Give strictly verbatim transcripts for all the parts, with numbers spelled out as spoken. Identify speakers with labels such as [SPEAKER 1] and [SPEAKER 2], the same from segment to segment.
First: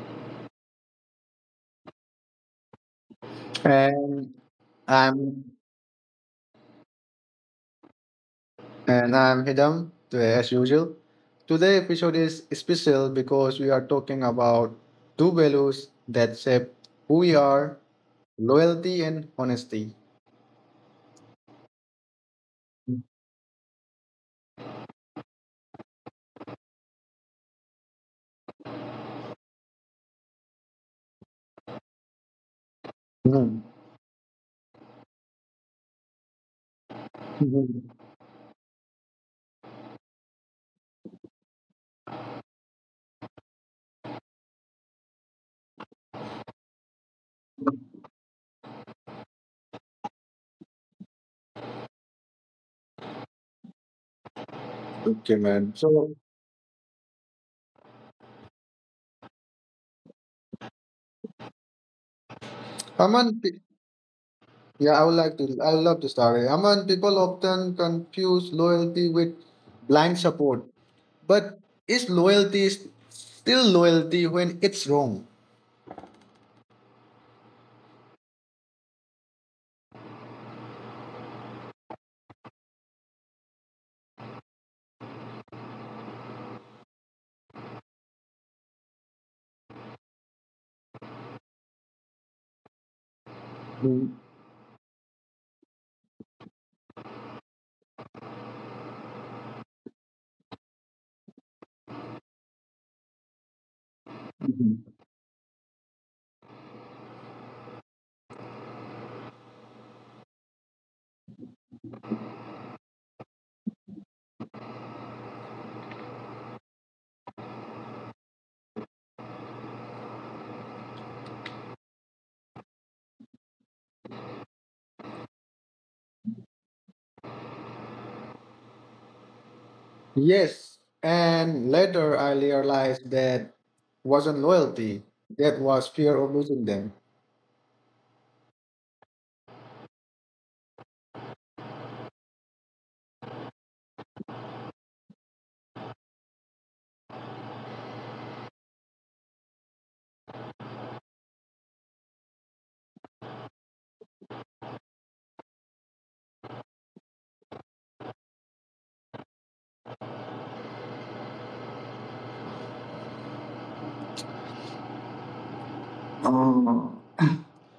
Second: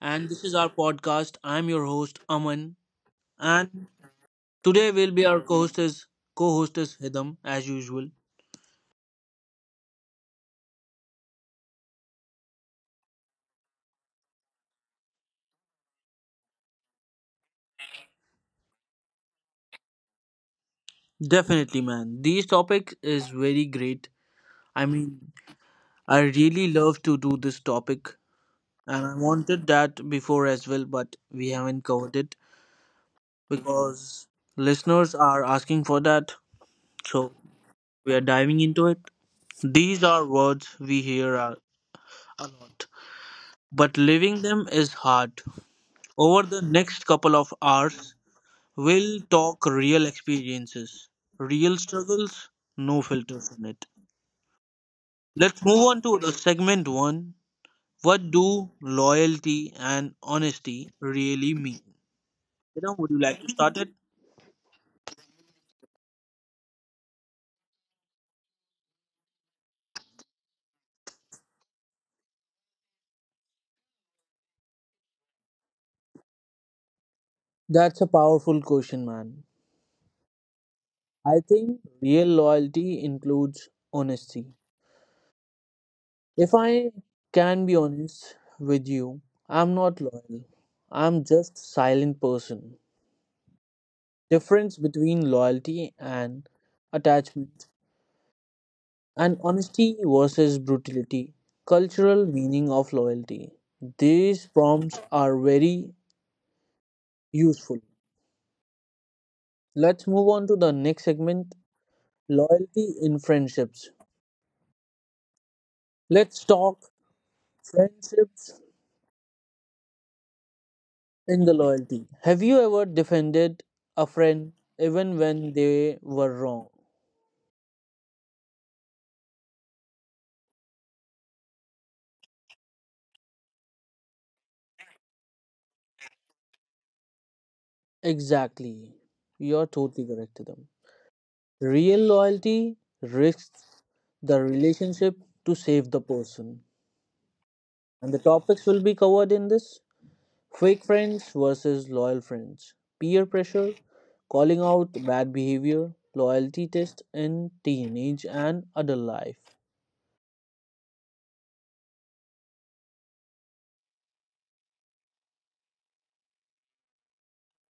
[SPEAKER 1] And this is our podcast. I'm your host, Aman. And
[SPEAKER 2] And
[SPEAKER 1] today will be our
[SPEAKER 2] I'm
[SPEAKER 1] co-hostess, co-hostess Hidam, as usual.
[SPEAKER 2] and I'm Hidam, uh, as usual. Today episode is special because we are talking about two values that shape who we are, loyalty and honesty.
[SPEAKER 1] Definitely, man. This topic
[SPEAKER 2] Hmm.
[SPEAKER 1] is very great. I mean, I really love to do this topic. And I wanted that before as well, but we haven't covered it because listeners are asking for that. So
[SPEAKER 2] Mhm.
[SPEAKER 1] we are diving into it. These are words we hear a lot, but living them is hard. Over the next couple of hours, we'll talk real experiences, real struggles, no filters in it.
[SPEAKER 2] Okay,
[SPEAKER 1] Let's
[SPEAKER 2] man.
[SPEAKER 1] move on
[SPEAKER 2] So,
[SPEAKER 1] to the segment one. What do loyalty and honesty really mean? You know, would you
[SPEAKER 2] Aman,
[SPEAKER 1] like to
[SPEAKER 2] pe-
[SPEAKER 1] start it?
[SPEAKER 2] yeah, I would like to. I would love to start. it. Aman, people often confuse loyalty with blind support, but is loyalty s- still loyalty when it's wrong?
[SPEAKER 1] That's a powerful question, man. I think real loyalty includes honesty. If I can be honest with you, I'm not loyal. I'm just silent person.
[SPEAKER 2] Mhm.
[SPEAKER 1] Difference between loyalty and attachment, and honesty versus brutality. Cultural meaning of loyalty. These prompts are very useful. Let's move on to the next segment, loyalty in friendships. Let's talk friendships in the loyalty. Have you ever defended a friend even when they were wrong?
[SPEAKER 2] Yes, and later I realized that wasn't loyalty, that was fear of losing them.
[SPEAKER 1] Exactly. You're totally correct to them. Real loyalty risks the relationship to save the person. And the topics will be covered in this: fake friends versus loyal friends, peer pressure, calling out bad behavior, loyalty test in teenage and adult life.
[SPEAKER 2] Oh.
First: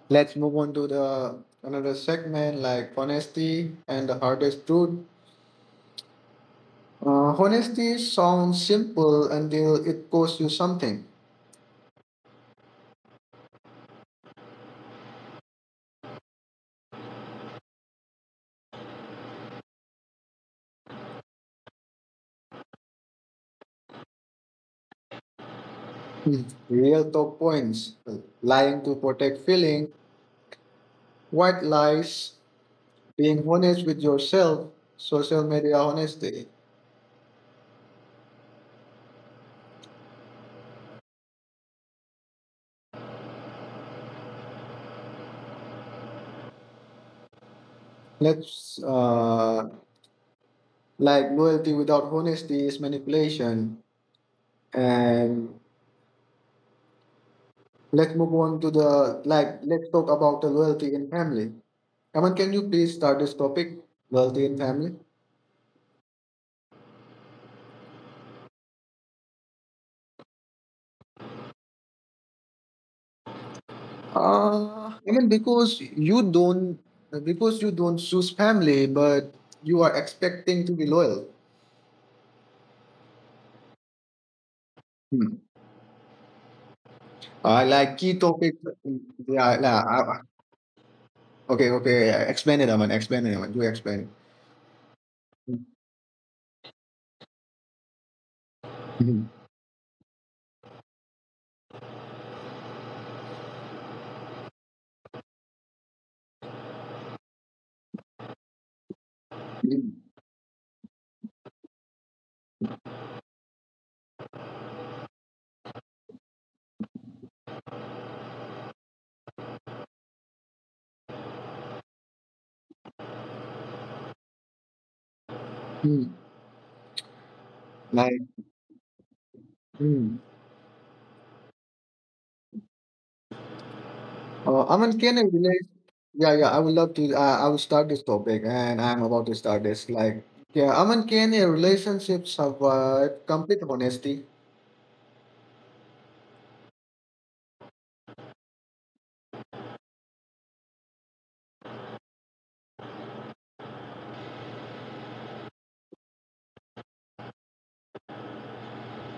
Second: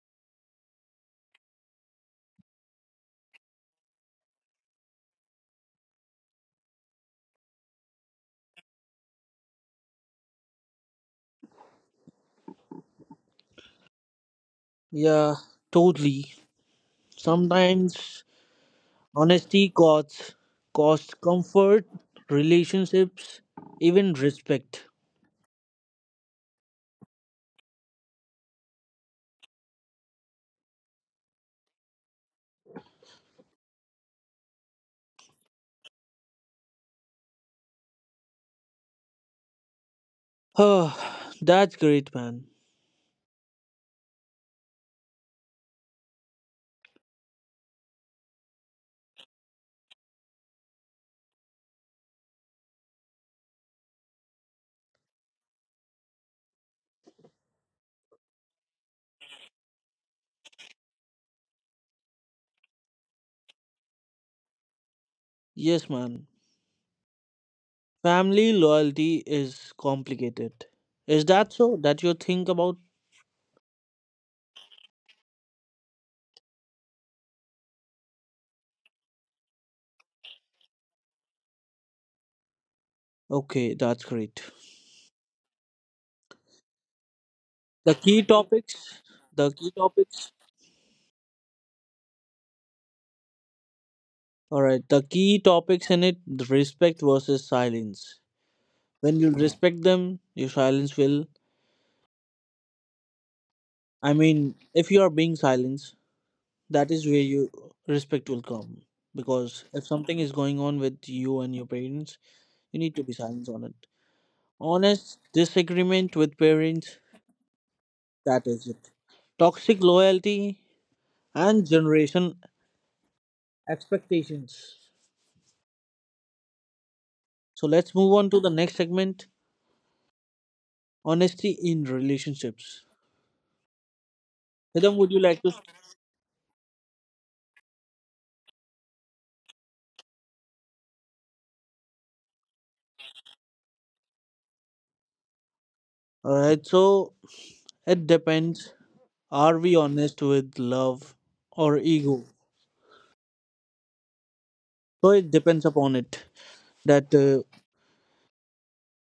[SPEAKER 2] Let's move on to the another segment like honesty and the hardest truth. Uh, honesty sounds simple until it costs you something.
[SPEAKER 1] Yeah, totally. Sometimes honesty costs, costs comfort, relationships, even respect.
[SPEAKER 2] Hmm. Real talk points: lying to protect feeling, white lies, being honest with yourself, social media honesty.
[SPEAKER 1] Oh, that's great, man.
[SPEAKER 2] Let's uh, Like loyalty without honesty is manipulation. And let's move on to the like let's talk about the loyalty in family. Aman, can you please start this topic? Loyalty in family?
[SPEAKER 1] Yes, man. Family loyalty is complicated. Is that so? That you think about?
[SPEAKER 2] Uh, I mean, because you don't, because you don't choose family, but you are expecting to be loyal.
[SPEAKER 1] Okay, that's great.
[SPEAKER 2] Hmm. Uh,
[SPEAKER 1] The
[SPEAKER 2] like key
[SPEAKER 1] key
[SPEAKER 2] topic.
[SPEAKER 1] topics, the
[SPEAKER 2] Yeah,
[SPEAKER 1] key
[SPEAKER 2] nah, uh,
[SPEAKER 1] topics.
[SPEAKER 2] okay, okay. yeah, Explain it, Aman. Explain it, Aman. You explain. it.
[SPEAKER 1] All right, the key topics in it: the respect versus silence. When
[SPEAKER 2] Hmm.
[SPEAKER 1] you respect them, your silence will. I mean, if you are being silent, that is where you respect will come, because if
[SPEAKER 2] Hmm.
[SPEAKER 1] something is going on with you and your parents, you need to be silent on it, honest disagreement with parents, that is it, toxic loyalty and generation expectations.
[SPEAKER 2] Hmm.
[SPEAKER 1] So let's move
[SPEAKER 2] Like,
[SPEAKER 1] on to the next segment,
[SPEAKER 2] hmm.
[SPEAKER 1] honesty in relationships.
[SPEAKER 2] Uh,
[SPEAKER 1] Hidam,
[SPEAKER 2] Aman,
[SPEAKER 1] would
[SPEAKER 2] can
[SPEAKER 1] you
[SPEAKER 2] I
[SPEAKER 1] like to?
[SPEAKER 2] relate? Yeah, yeah, I would love to. Uh, I will start this topic, and I'm about to start this. Like, yeah, Aman, can a relationship survive complete honesty?
[SPEAKER 1] All right, so it depends. Are we honest with love or ego? So it depends upon it, that uh,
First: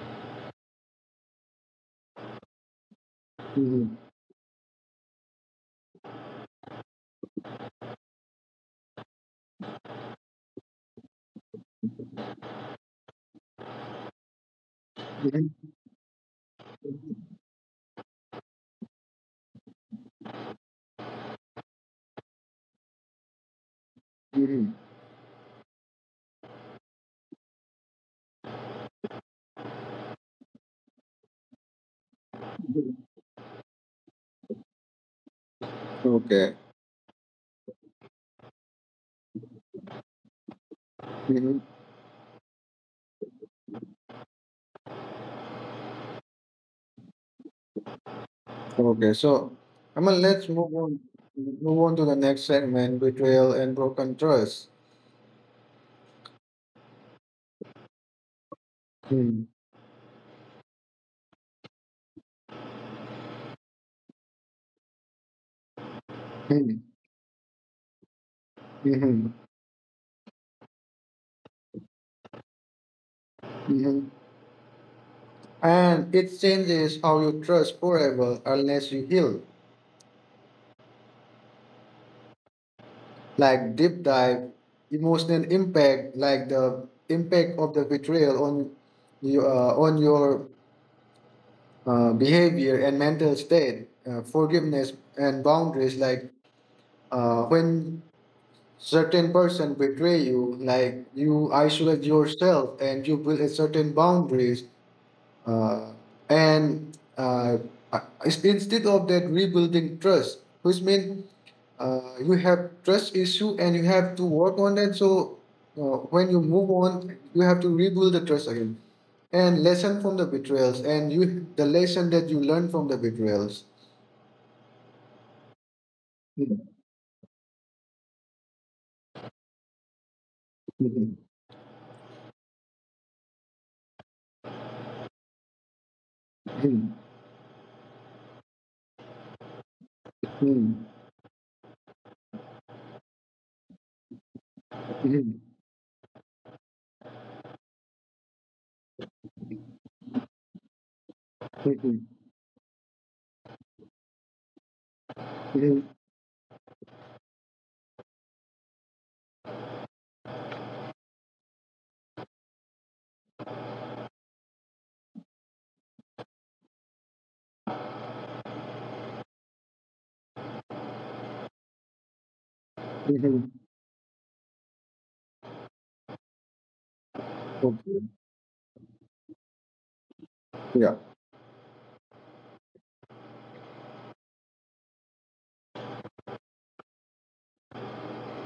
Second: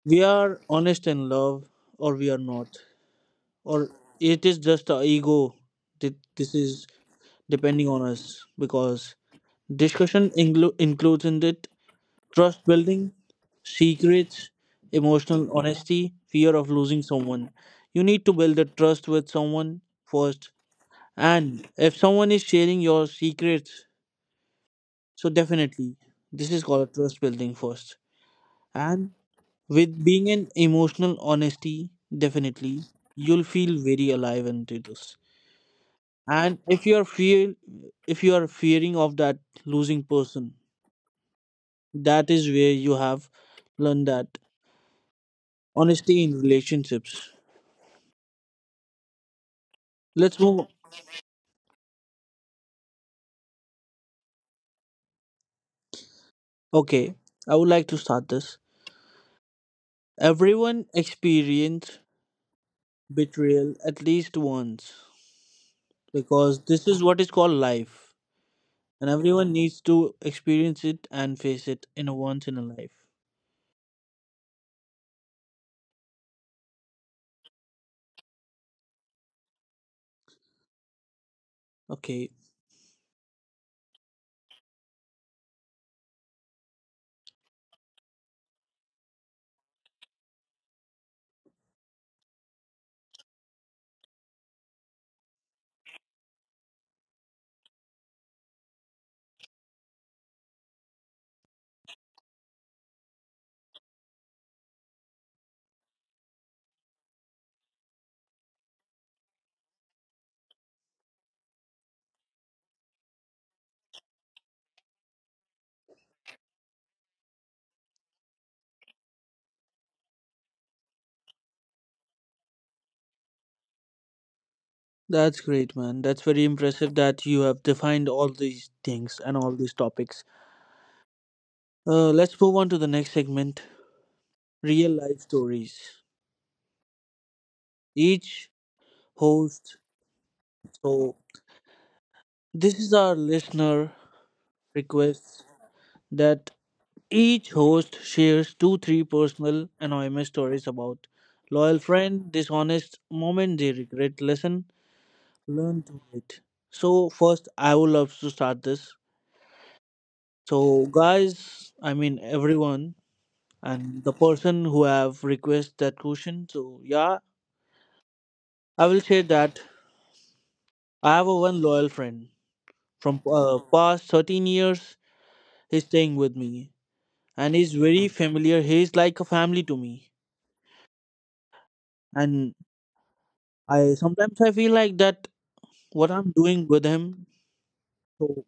[SPEAKER 1] we are honest in love or we are not,
[SPEAKER 2] Hmm.
[SPEAKER 1] or it is just our ego. That this is depending on us, because discussion inclu- includes in it: trust building, secrets, emotional
[SPEAKER 2] hmm
[SPEAKER 1] honesty, fear of losing someone. You need to build a trust with someone first, and if someone is sharing your secrets,
[SPEAKER 2] hmm
[SPEAKER 1] so definitely, this is called trust building first. And with being an emotional honesty, definitely you'll feel very alive into this.
[SPEAKER 2] Okay.
[SPEAKER 1] And if you are fear, if you are fearing of that losing person,
[SPEAKER 2] hmm
[SPEAKER 1] that is where you have learned that honesty in relationships.
[SPEAKER 2] Okay. So, Aman,
[SPEAKER 1] Let's
[SPEAKER 2] let's
[SPEAKER 1] move.
[SPEAKER 2] move on. Move on to the next segment: betrayal and broken trust.
[SPEAKER 1] Okay, I would like to start this.
[SPEAKER 2] Mm-hmm.
[SPEAKER 1] Everyone experience betrayal at least once, because
[SPEAKER 2] hmm
[SPEAKER 1] this is what is called life, and
[SPEAKER 2] hmm
[SPEAKER 1] everyone needs to experience it and face it in a once in a life.
[SPEAKER 2] hmm And it changes how you trust forever unless you heal.
[SPEAKER 1] Okay,
[SPEAKER 2] Like deep dive, emotional impact, like the impact of the betrayal on you, uh, on your, uh, behavior and mental state, uh, forgiveness and boundaries. Like, uh, when certain person betray you, like you isolate yourself and you build a certain boundaries, uh, and uh, uh, instead of that rebuilding trust, which means, uh, you have trust issue and you have to work on that. So, uh, when you move on, you have to rebuild the trust again. And lesson from the betrayals and you the lesson that you learn from the betrayals.
[SPEAKER 1] that's great, man. That's very impressive that you have defined all these things and all these topics. Uh, let's move on to the next segment, real life stories. Each host, so this is our listener request, that each host shares two, three personal anonymous stories about loyal friend, dishonest moment they regret, lesson learn to it. So, first, I would love to start this. So, guys, I mean, everyone and the person who have requested that question. So yeah, I will say that I have a one loyal friend from uh, past thirteen years. He's staying with me, and he's
[SPEAKER 2] Okay.
[SPEAKER 1] very familiar. He's like a family to me,
[SPEAKER 2] Yeah.
[SPEAKER 1] and I sometimes I feel like that what I'm doing with him. So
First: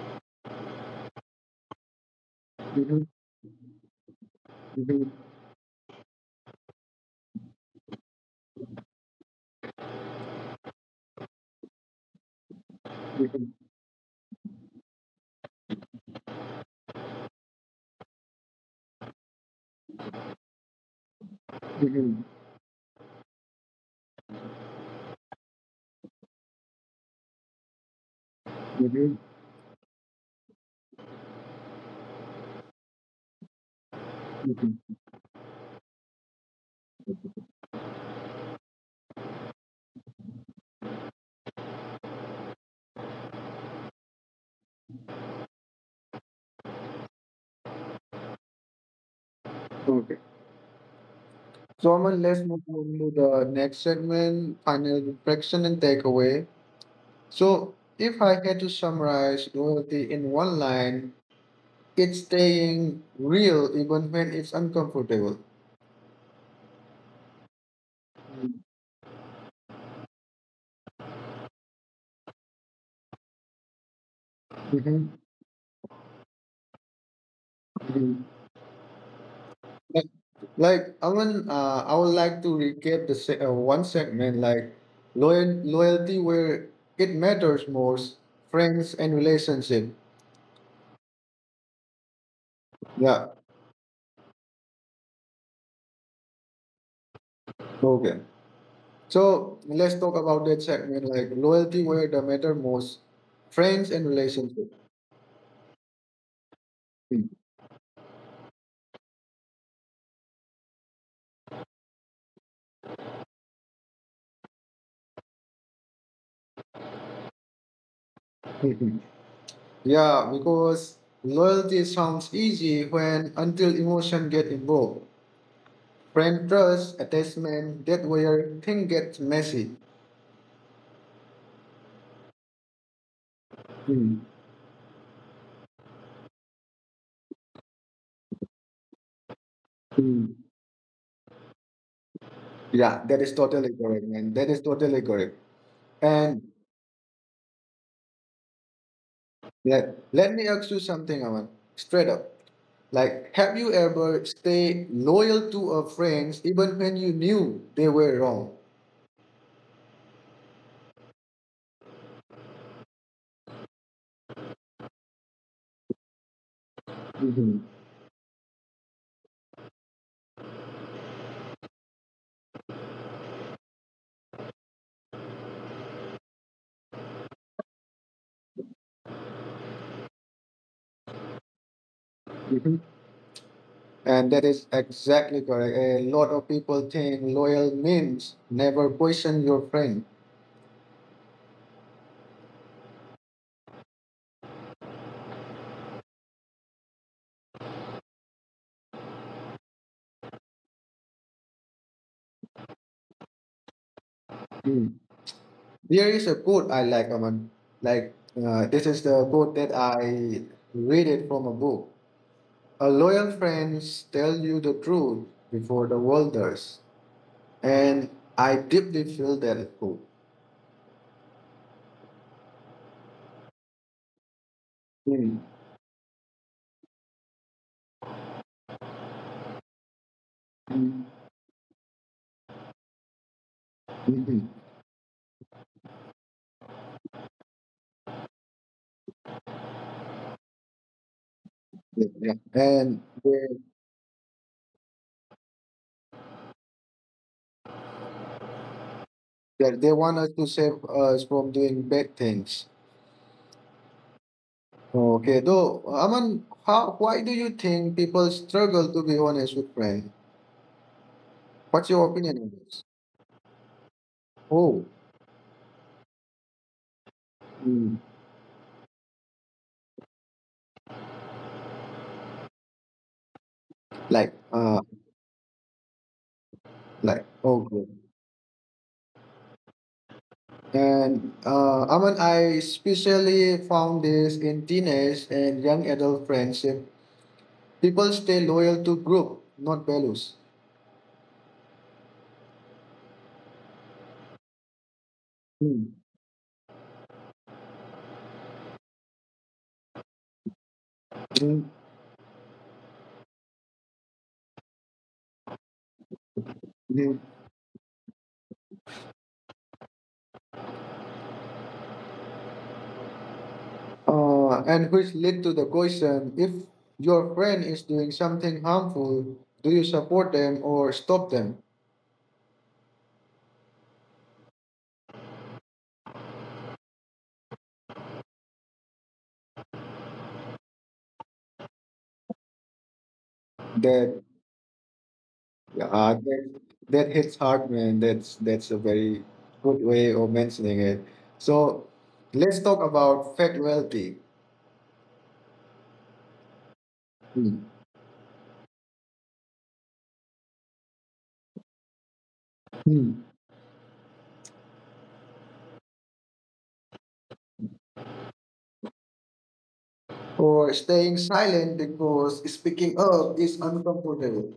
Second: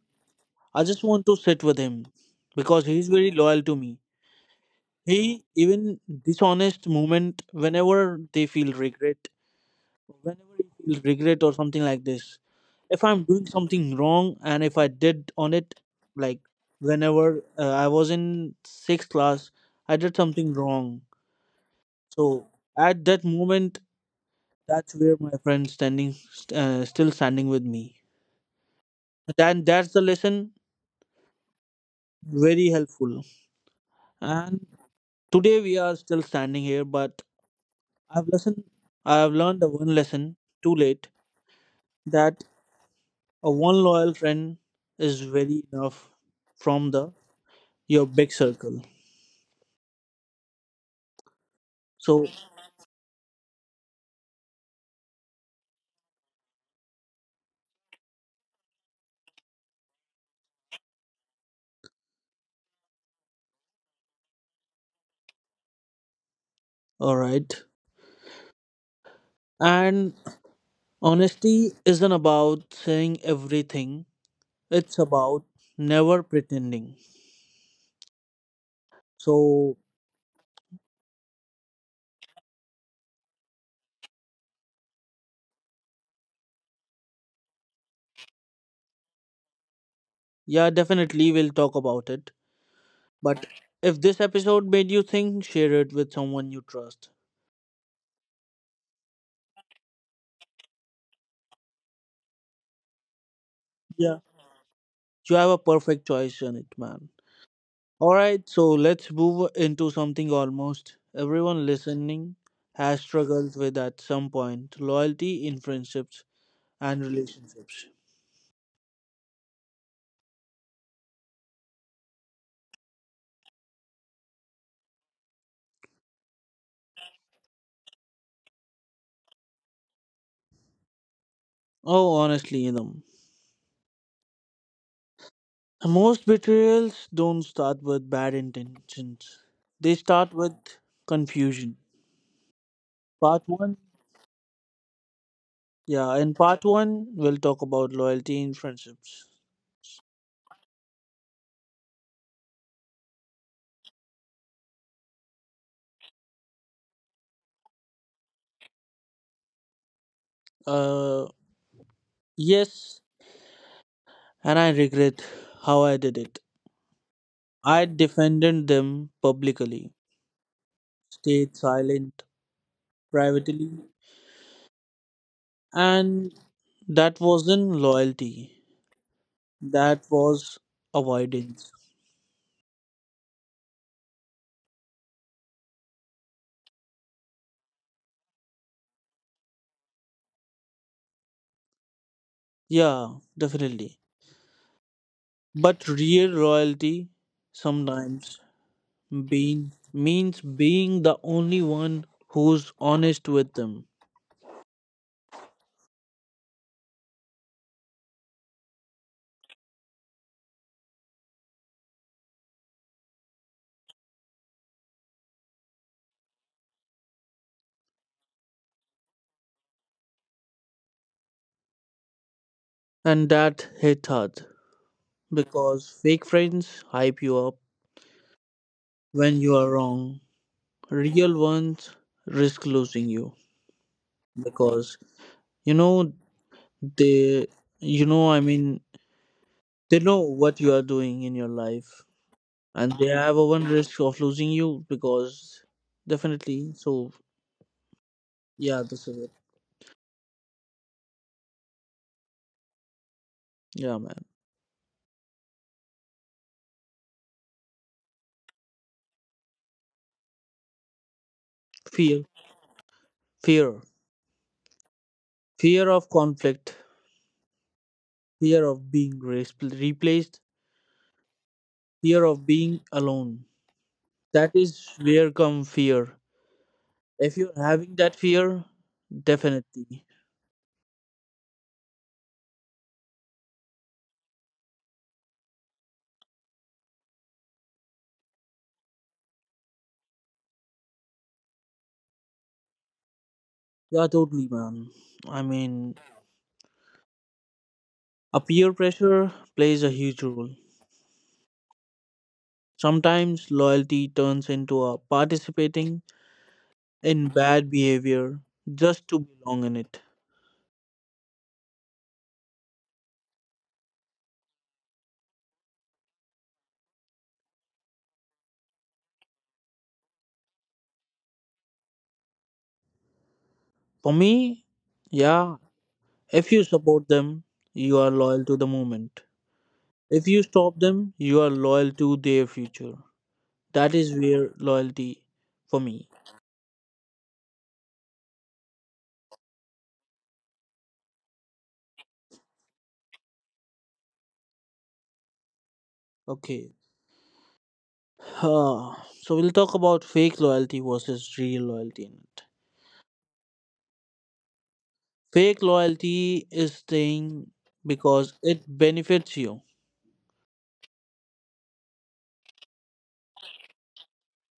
[SPEAKER 1] I just want to sit with him because he's very loyal to me. He even dishonest moment whenever they feel regret, whenever you feel regret or something like this, if I'm doing something wrong and if I did on it, like whenever uh, I was in sixth class, I did something wrong. So at that moment, that's where my friend standing st- uh, still standing with me. Then that's the lesson, very helpful. And today we are still standing here, but I've listened, I've learned the one lesson too late, that a one loyal friend is very enough from the your big circle.
[SPEAKER 2] Okay. So, Aman,
[SPEAKER 1] So
[SPEAKER 2] let's move on to the next segment, final reflection and takeaway. So, if I had to summarize loyalty in one line, it's staying real even when it's uncomfortable.
[SPEAKER 1] all right. And honesty isn't about saying everything. It's
[SPEAKER 2] Mhm.
[SPEAKER 1] about never pretending.
[SPEAKER 2] mhm.
[SPEAKER 1] So
[SPEAKER 2] Like, like Aman, uh, I would like to recap the se- uh, one segment like loyal loyalty where it matters most, friends and relationship.
[SPEAKER 1] yeah, definitely we'll talk about it.
[SPEAKER 2] Yeah.
[SPEAKER 1] But if this episode made you think, share it with someone you trust.
[SPEAKER 2] Okay. So let's talk about that segment like loyalty where the matter most, friends and
[SPEAKER 1] Yeah.
[SPEAKER 2] relationship.
[SPEAKER 1] You have a perfect choice in it, man. All right, so let's move into something almost everyone listening has struggled with at some point, loyalty in friendships and relationships.
[SPEAKER 2] Yeah, because loyalty sounds easy when until emotion get involved. Friend trust, attachment, that where thing gets messy.
[SPEAKER 1] Oh, honestly, them. Most betrayals don't start with bad intentions, they start with confusion.
[SPEAKER 2] Yeah, that is
[SPEAKER 1] Part
[SPEAKER 2] totally
[SPEAKER 1] one,
[SPEAKER 2] correct, man. That is totally correct.
[SPEAKER 1] yeah, in
[SPEAKER 2] And
[SPEAKER 1] part one, we'll talk about loyalty in friendships.
[SPEAKER 2] Let, let me ask you something, Aman. Straight up. Like, have you ever stayed loyal to a friend even when you knew they were wrong?
[SPEAKER 1] Uh, yes, and I regret how I did it.
[SPEAKER 2] Mhm.
[SPEAKER 1] I defended them publicly, stayed silent, privately. And that wasn't loyalty, that was avoidance.
[SPEAKER 2] Mhm. And that is exactly correct. A lot of people think loyal means never question your friend.
[SPEAKER 1] Yeah, definitely. But real loyalty sometimes being means being the only one who's honest with them.
[SPEAKER 2] Mm. There is a quote I like, Aman. Like, uh, this is the quote that I read it from a book. A loyal friends tell you the truth before the world does. And I deeply feel that it's cool.
[SPEAKER 1] And that hit hard
[SPEAKER 2] Mm.
[SPEAKER 1] because fake friends hype you up when you are wrong.
[SPEAKER 2] mm,
[SPEAKER 1] Real ones risk losing you
[SPEAKER 2] mhm.
[SPEAKER 1] because you know they you know I mean they know what you are doing in your life,
[SPEAKER 2] Yeah, yeah.
[SPEAKER 1] and
[SPEAKER 2] And
[SPEAKER 1] they
[SPEAKER 2] they,
[SPEAKER 1] have a one risk of losing you because definitely. So yeah, this is it.
[SPEAKER 2] they, they want us to save us from doing bad things.
[SPEAKER 1] Yeah, man.
[SPEAKER 2] Okay, though, Aman, how, why do you think people struggle to be honest with friends? What's your
[SPEAKER 1] Fear,
[SPEAKER 2] opinion on this?
[SPEAKER 1] fear,
[SPEAKER 2] Oh,
[SPEAKER 1] fear of conflict,
[SPEAKER 2] mm,
[SPEAKER 1] fear of being re- replaced, fear of being alone.
[SPEAKER 2] like,
[SPEAKER 1] That
[SPEAKER 2] uh,
[SPEAKER 1] is where come fear.
[SPEAKER 2] like,
[SPEAKER 1] If you're
[SPEAKER 2] oh, good.
[SPEAKER 1] having that fear, definitely.
[SPEAKER 2] And uh, Aman, I especially found this in teenage and young adult friendship. People stay loyal to group, not values.
[SPEAKER 1] Yeah, totally, man. I mean, a peer pressure plays a huge role. Sometimes loyalty turns into a participating
[SPEAKER 2] Mhm.
[SPEAKER 1] in bad behavior just to belong in it.
[SPEAKER 2] Uh, and which led to the question, if your friend is doing something harmful, do you support them or stop them?
[SPEAKER 1] For me, yeah, if you support them, you are loyal to the movement. If you stop them, you are loyal to their future. That is
[SPEAKER 2] That
[SPEAKER 1] where loyalty for me.
[SPEAKER 2] uh, that, that hits hard, man. That's that's a very good way of mentioning it. So let's talk about factuality.
[SPEAKER 1] Okay.
[SPEAKER 2] Hmm.
[SPEAKER 1] Ah, so we'll talk about fake loyalty versus real loyalty in it.
[SPEAKER 2] Hmm.
[SPEAKER 1] Fake loyalty is staying because it benefits you.
[SPEAKER 2] Or staying silent because speaking up is uncomfortable.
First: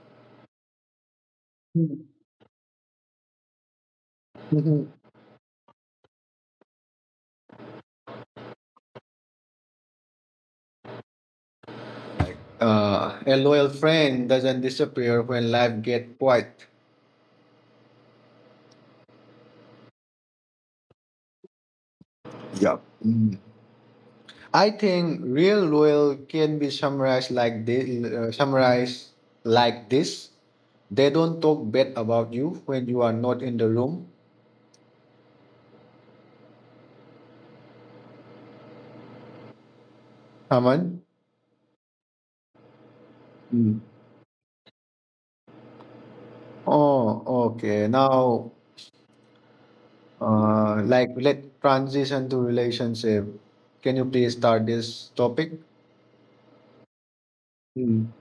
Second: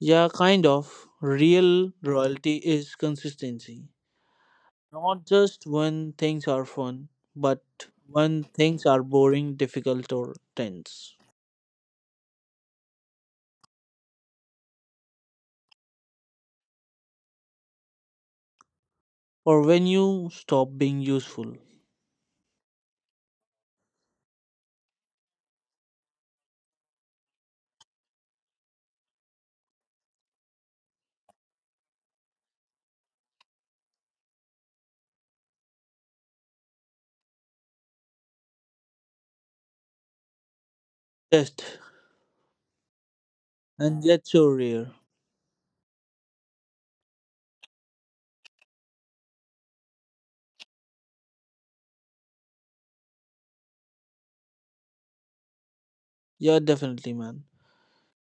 [SPEAKER 1] Yeah, kind of. Real
[SPEAKER 2] Hmm.
[SPEAKER 1] loyalty is consistency.
[SPEAKER 2] Mhm.
[SPEAKER 1] Not just when things are fun, but when things are boring, difficult, or tense.
[SPEAKER 2] Uh, a loyal friend doesn't disappear when life gets quiet.
[SPEAKER 1] Or when you stop being useful.
[SPEAKER 2] Yeah. Mm. I think real loyal can be summarized like this, uh, summarized like this. They don't talk bad about you when you are not in the room. Aman.
[SPEAKER 1] Test
[SPEAKER 2] Mm.
[SPEAKER 1] and get your rear.
[SPEAKER 2] Oh, okay. Now, uh, like let transition to relationship. Can you please start this topic?
[SPEAKER 1] Yeah, definitely, man.
[SPEAKER 2] Mm.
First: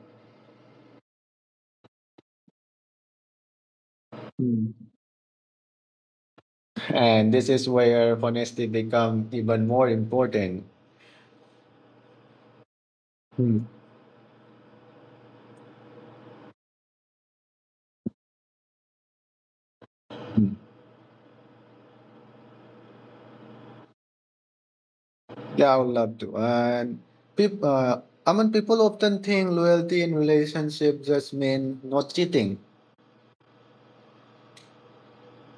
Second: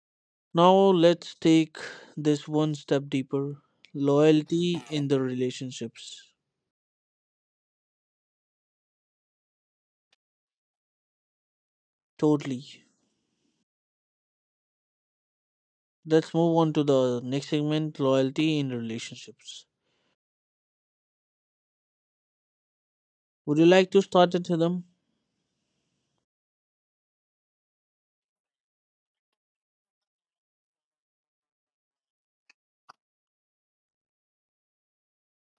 [SPEAKER 1] Now let's take this one step deeper.
[SPEAKER 2] Mm.
[SPEAKER 1] Loyalty in the relationships.
[SPEAKER 2] And this is where honesty become even more important.
[SPEAKER 1] Totally.
[SPEAKER 2] Mm.
[SPEAKER 1] Let's move on to the next segment, loyalty in relationships. Would you like to start it, them?
[SPEAKER 2] Yeah, I would love to. And people, uh, I mean, people often think loyalty in relationship just mean not cheating.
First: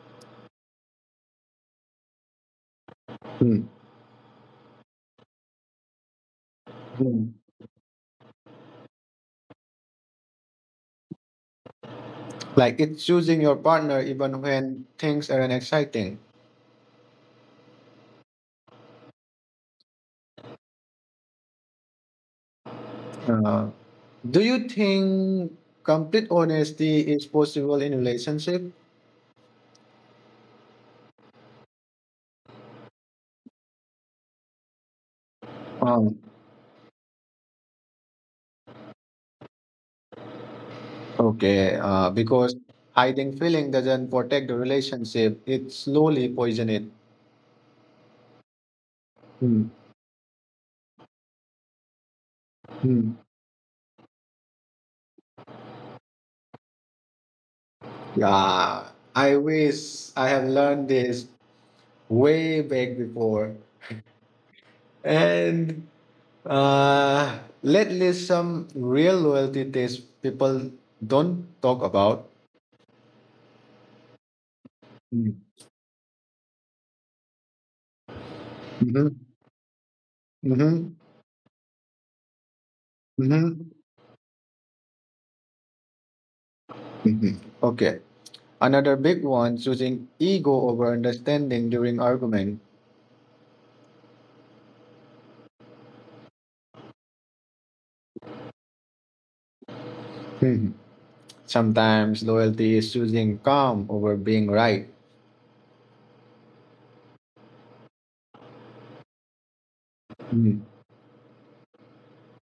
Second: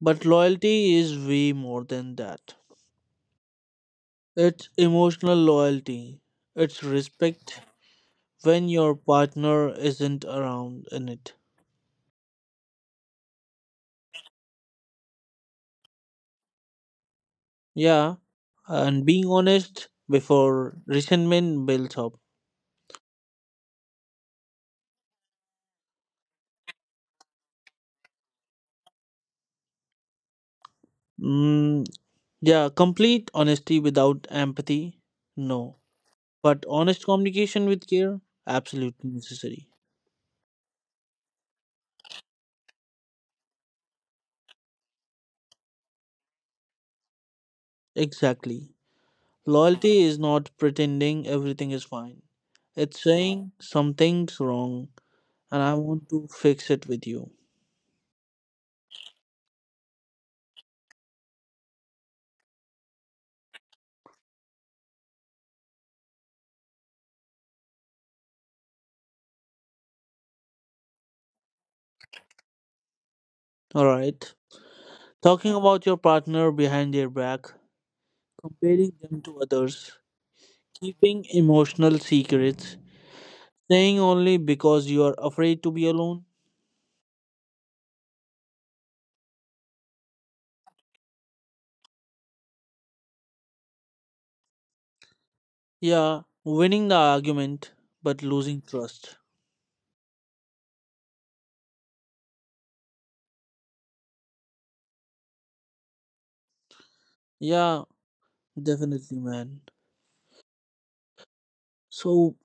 [SPEAKER 1] But loyalty is way more than that.
[SPEAKER 2] Hmm.
[SPEAKER 1] It's emotional loyalty. It's
[SPEAKER 2] Hmm.
[SPEAKER 1] respect when your partner isn't around in it.
[SPEAKER 2] Like it's choosing your partner even when things aren't exciting.
[SPEAKER 1] Yeah, and being honest before resentment builds up.
[SPEAKER 2] Uh, do you think complete honesty is possible in relationship?
[SPEAKER 1] Mm, yeah, complete honesty without empathy? No.
[SPEAKER 2] Um,
[SPEAKER 1] But honest communication with care? Absolutely necessary.
[SPEAKER 2] okay, uh, because hiding feeling doesn't protect the relationship. It slowly poison it.
[SPEAKER 1] Exactly.
[SPEAKER 2] Hmm.
[SPEAKER 1] Loyalty is not pretending everything is fine. It's
[SPEAKER 2] Hmm.
[SPEAKER 1] saying something's wrong, and I want to fix it with you.
[SPEAKER 2] Yeah, I wish I have learned this way back before. And uh, lately, some real loyalty tests people don't talk about.
[SPEAKER 1] Alright. Talking about your partner behind their back, comparing
[SPEAKER 2] Mm-hmm.
[SPEAKER 1] them to others,
[SPEAKER 2] Mm-hmm.
[SPEAKER 1] keeping emotional secrets,
[SPEAKER 2] Mm-hmm.
[SPEAKER 1] staying only because you are afraid to be alone.
[SPEAKER 2] hmm Okay. Another big one, choosing ego over understanding during argument.
[SPEAKER 1] Yeah, winning the argument but losing trust.
[SPEAKER 2] Mhm. Sometimes loyalty is choosing calm over being right.
[SPEAKER 1] Yeah, definitely, man.
[SPEAKER 2] Mhm.
[SPEAKER 1] So,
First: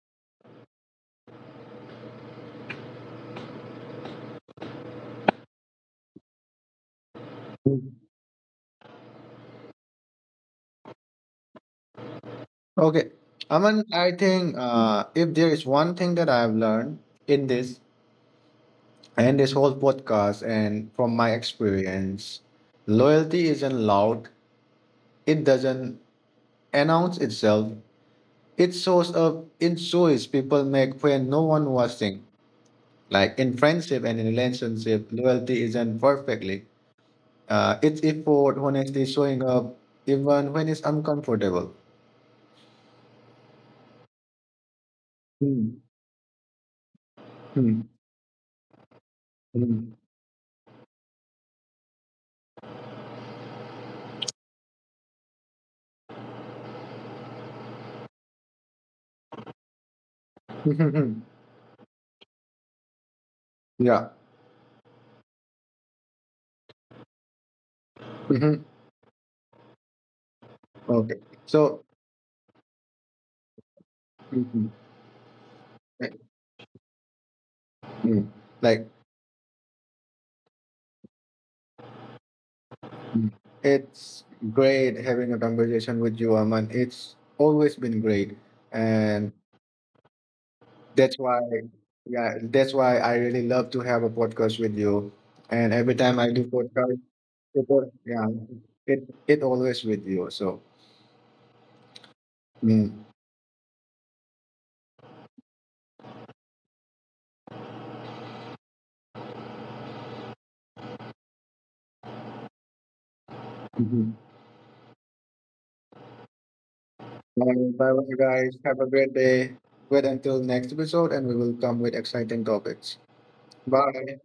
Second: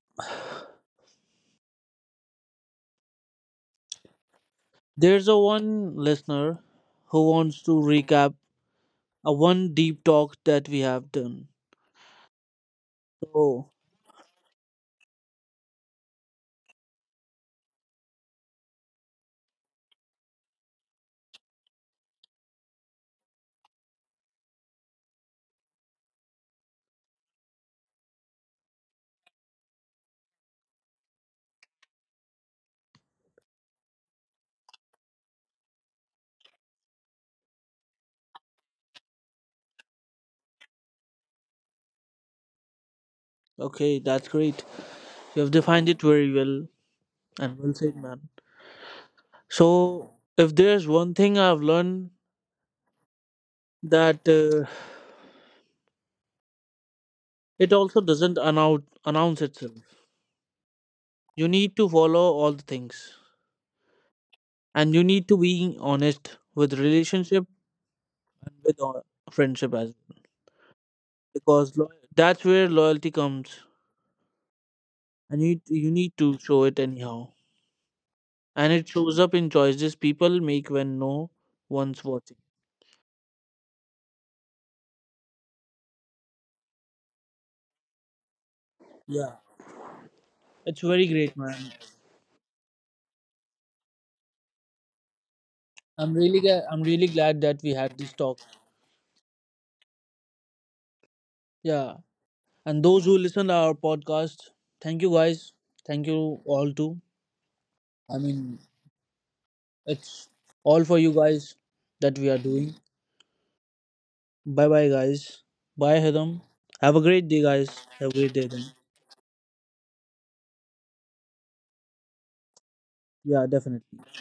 [SPEAKER 1] there's a one listener who wants to recap a one deep talk that we have done.
[SPEAKER 2] Okay.
[SPEAKER 1] Oh,
[SPEAKER 2] Aman, I think, uh, if there is one thing that I've learned in this, and this whole podcast and from my experience, loyalty isn't loud. It doesn't announce itself. It shows up in choice people make when no one watching. Like in friendship and in relationship, loyalty isn't perfectly, uh, it's effort honestly showing up even when it's uncomfortable.
[SPEAKER 1] okay, that's great. You have
[SPEAKER 2] Hmm.
[SPEAKER 1] defined it very well and well
[SPEAKER 2] hmm,
[SPEAKER 1] said, man. So, if there's one thing I've learned, that uh, it also doesn't announce announce itself.
[SPEAKER 2] hmm.
[SPEAKER 1] You need to follow all the things,
[SPEAKER 2] Yeah.
[SPEAKER 1] and you need to be honest with relationship,
[SPEAKER 2] Mhm.
[SPEAKER 1] with uh, friendship as well,
[SPEAKER 2] Okay,
[SPEAKER 1] because
[SPEAKER 2] so
[SPEAKER 1] lo- that's where loyalty comes,
[SPEAKER 2] mhm.
[SPEAKER 1] and you you
[SPEAKER 2] Eh,
[SPEAKER 1] need to show it anyhow,
[SPEAKER 2] mm,
[SPEAKER 1] and it
[SPEAKER 2] like
[SPEAKER 1] shows up in choices people make when no one's watching.
[SPEAKER 2] it's great having a conversation with you, Aman. It's always been great. And
[SPEAKER 1] Yeah, it's very
[SPEAKER 2] that's
[SPEAKER 1] great,
[SPEAKER 2] why,
[SPEAKER 1] man.
[SPEAKER 2] yeah, that's why I really love to have a podcast with you. And every
[SPEAKER 1] I'm
[SPEAKER 2] time I
[SPEAKER 1] really
[SPEAKER 2] do
[SPEAKER 1] glad. I'm
[SPEAKER 2] podcast,
[SPEAKER 1] really glad that we
[SPEAKER 2] people-
[SPEAKER 1] had this
[SPEAKER 2] yeah,
[SPEAKER 1] talk.
[SPEAKER 2] it it always with you. So,
[SPEAKER 1] Yeah. And
[SPEAKER 2] mm.
[SPEAKER 1] those who listen to our podcast, thank you guys, thank you all too. I mean, it's all for you guys that we are doing.
[SPEAKER 2] Mhm.
[SPEAKER 1] Bye bye, guys. Bye, Hedam. Have a great day,
[SPEAKER 2] Bye
[SPEAKER 1] guys.
[SPEAKER 2] bye,
[SPEAKER 1] Have a great day
[SPEAKER 2] guys.
[SPEAKER 1] then.
[SPEAKER 2] Have a great day. Wait until next episode, and we will come with exciting topics.
[SPEAKER 1] Yeah, definitely.
[SPEAKER 2] Bye.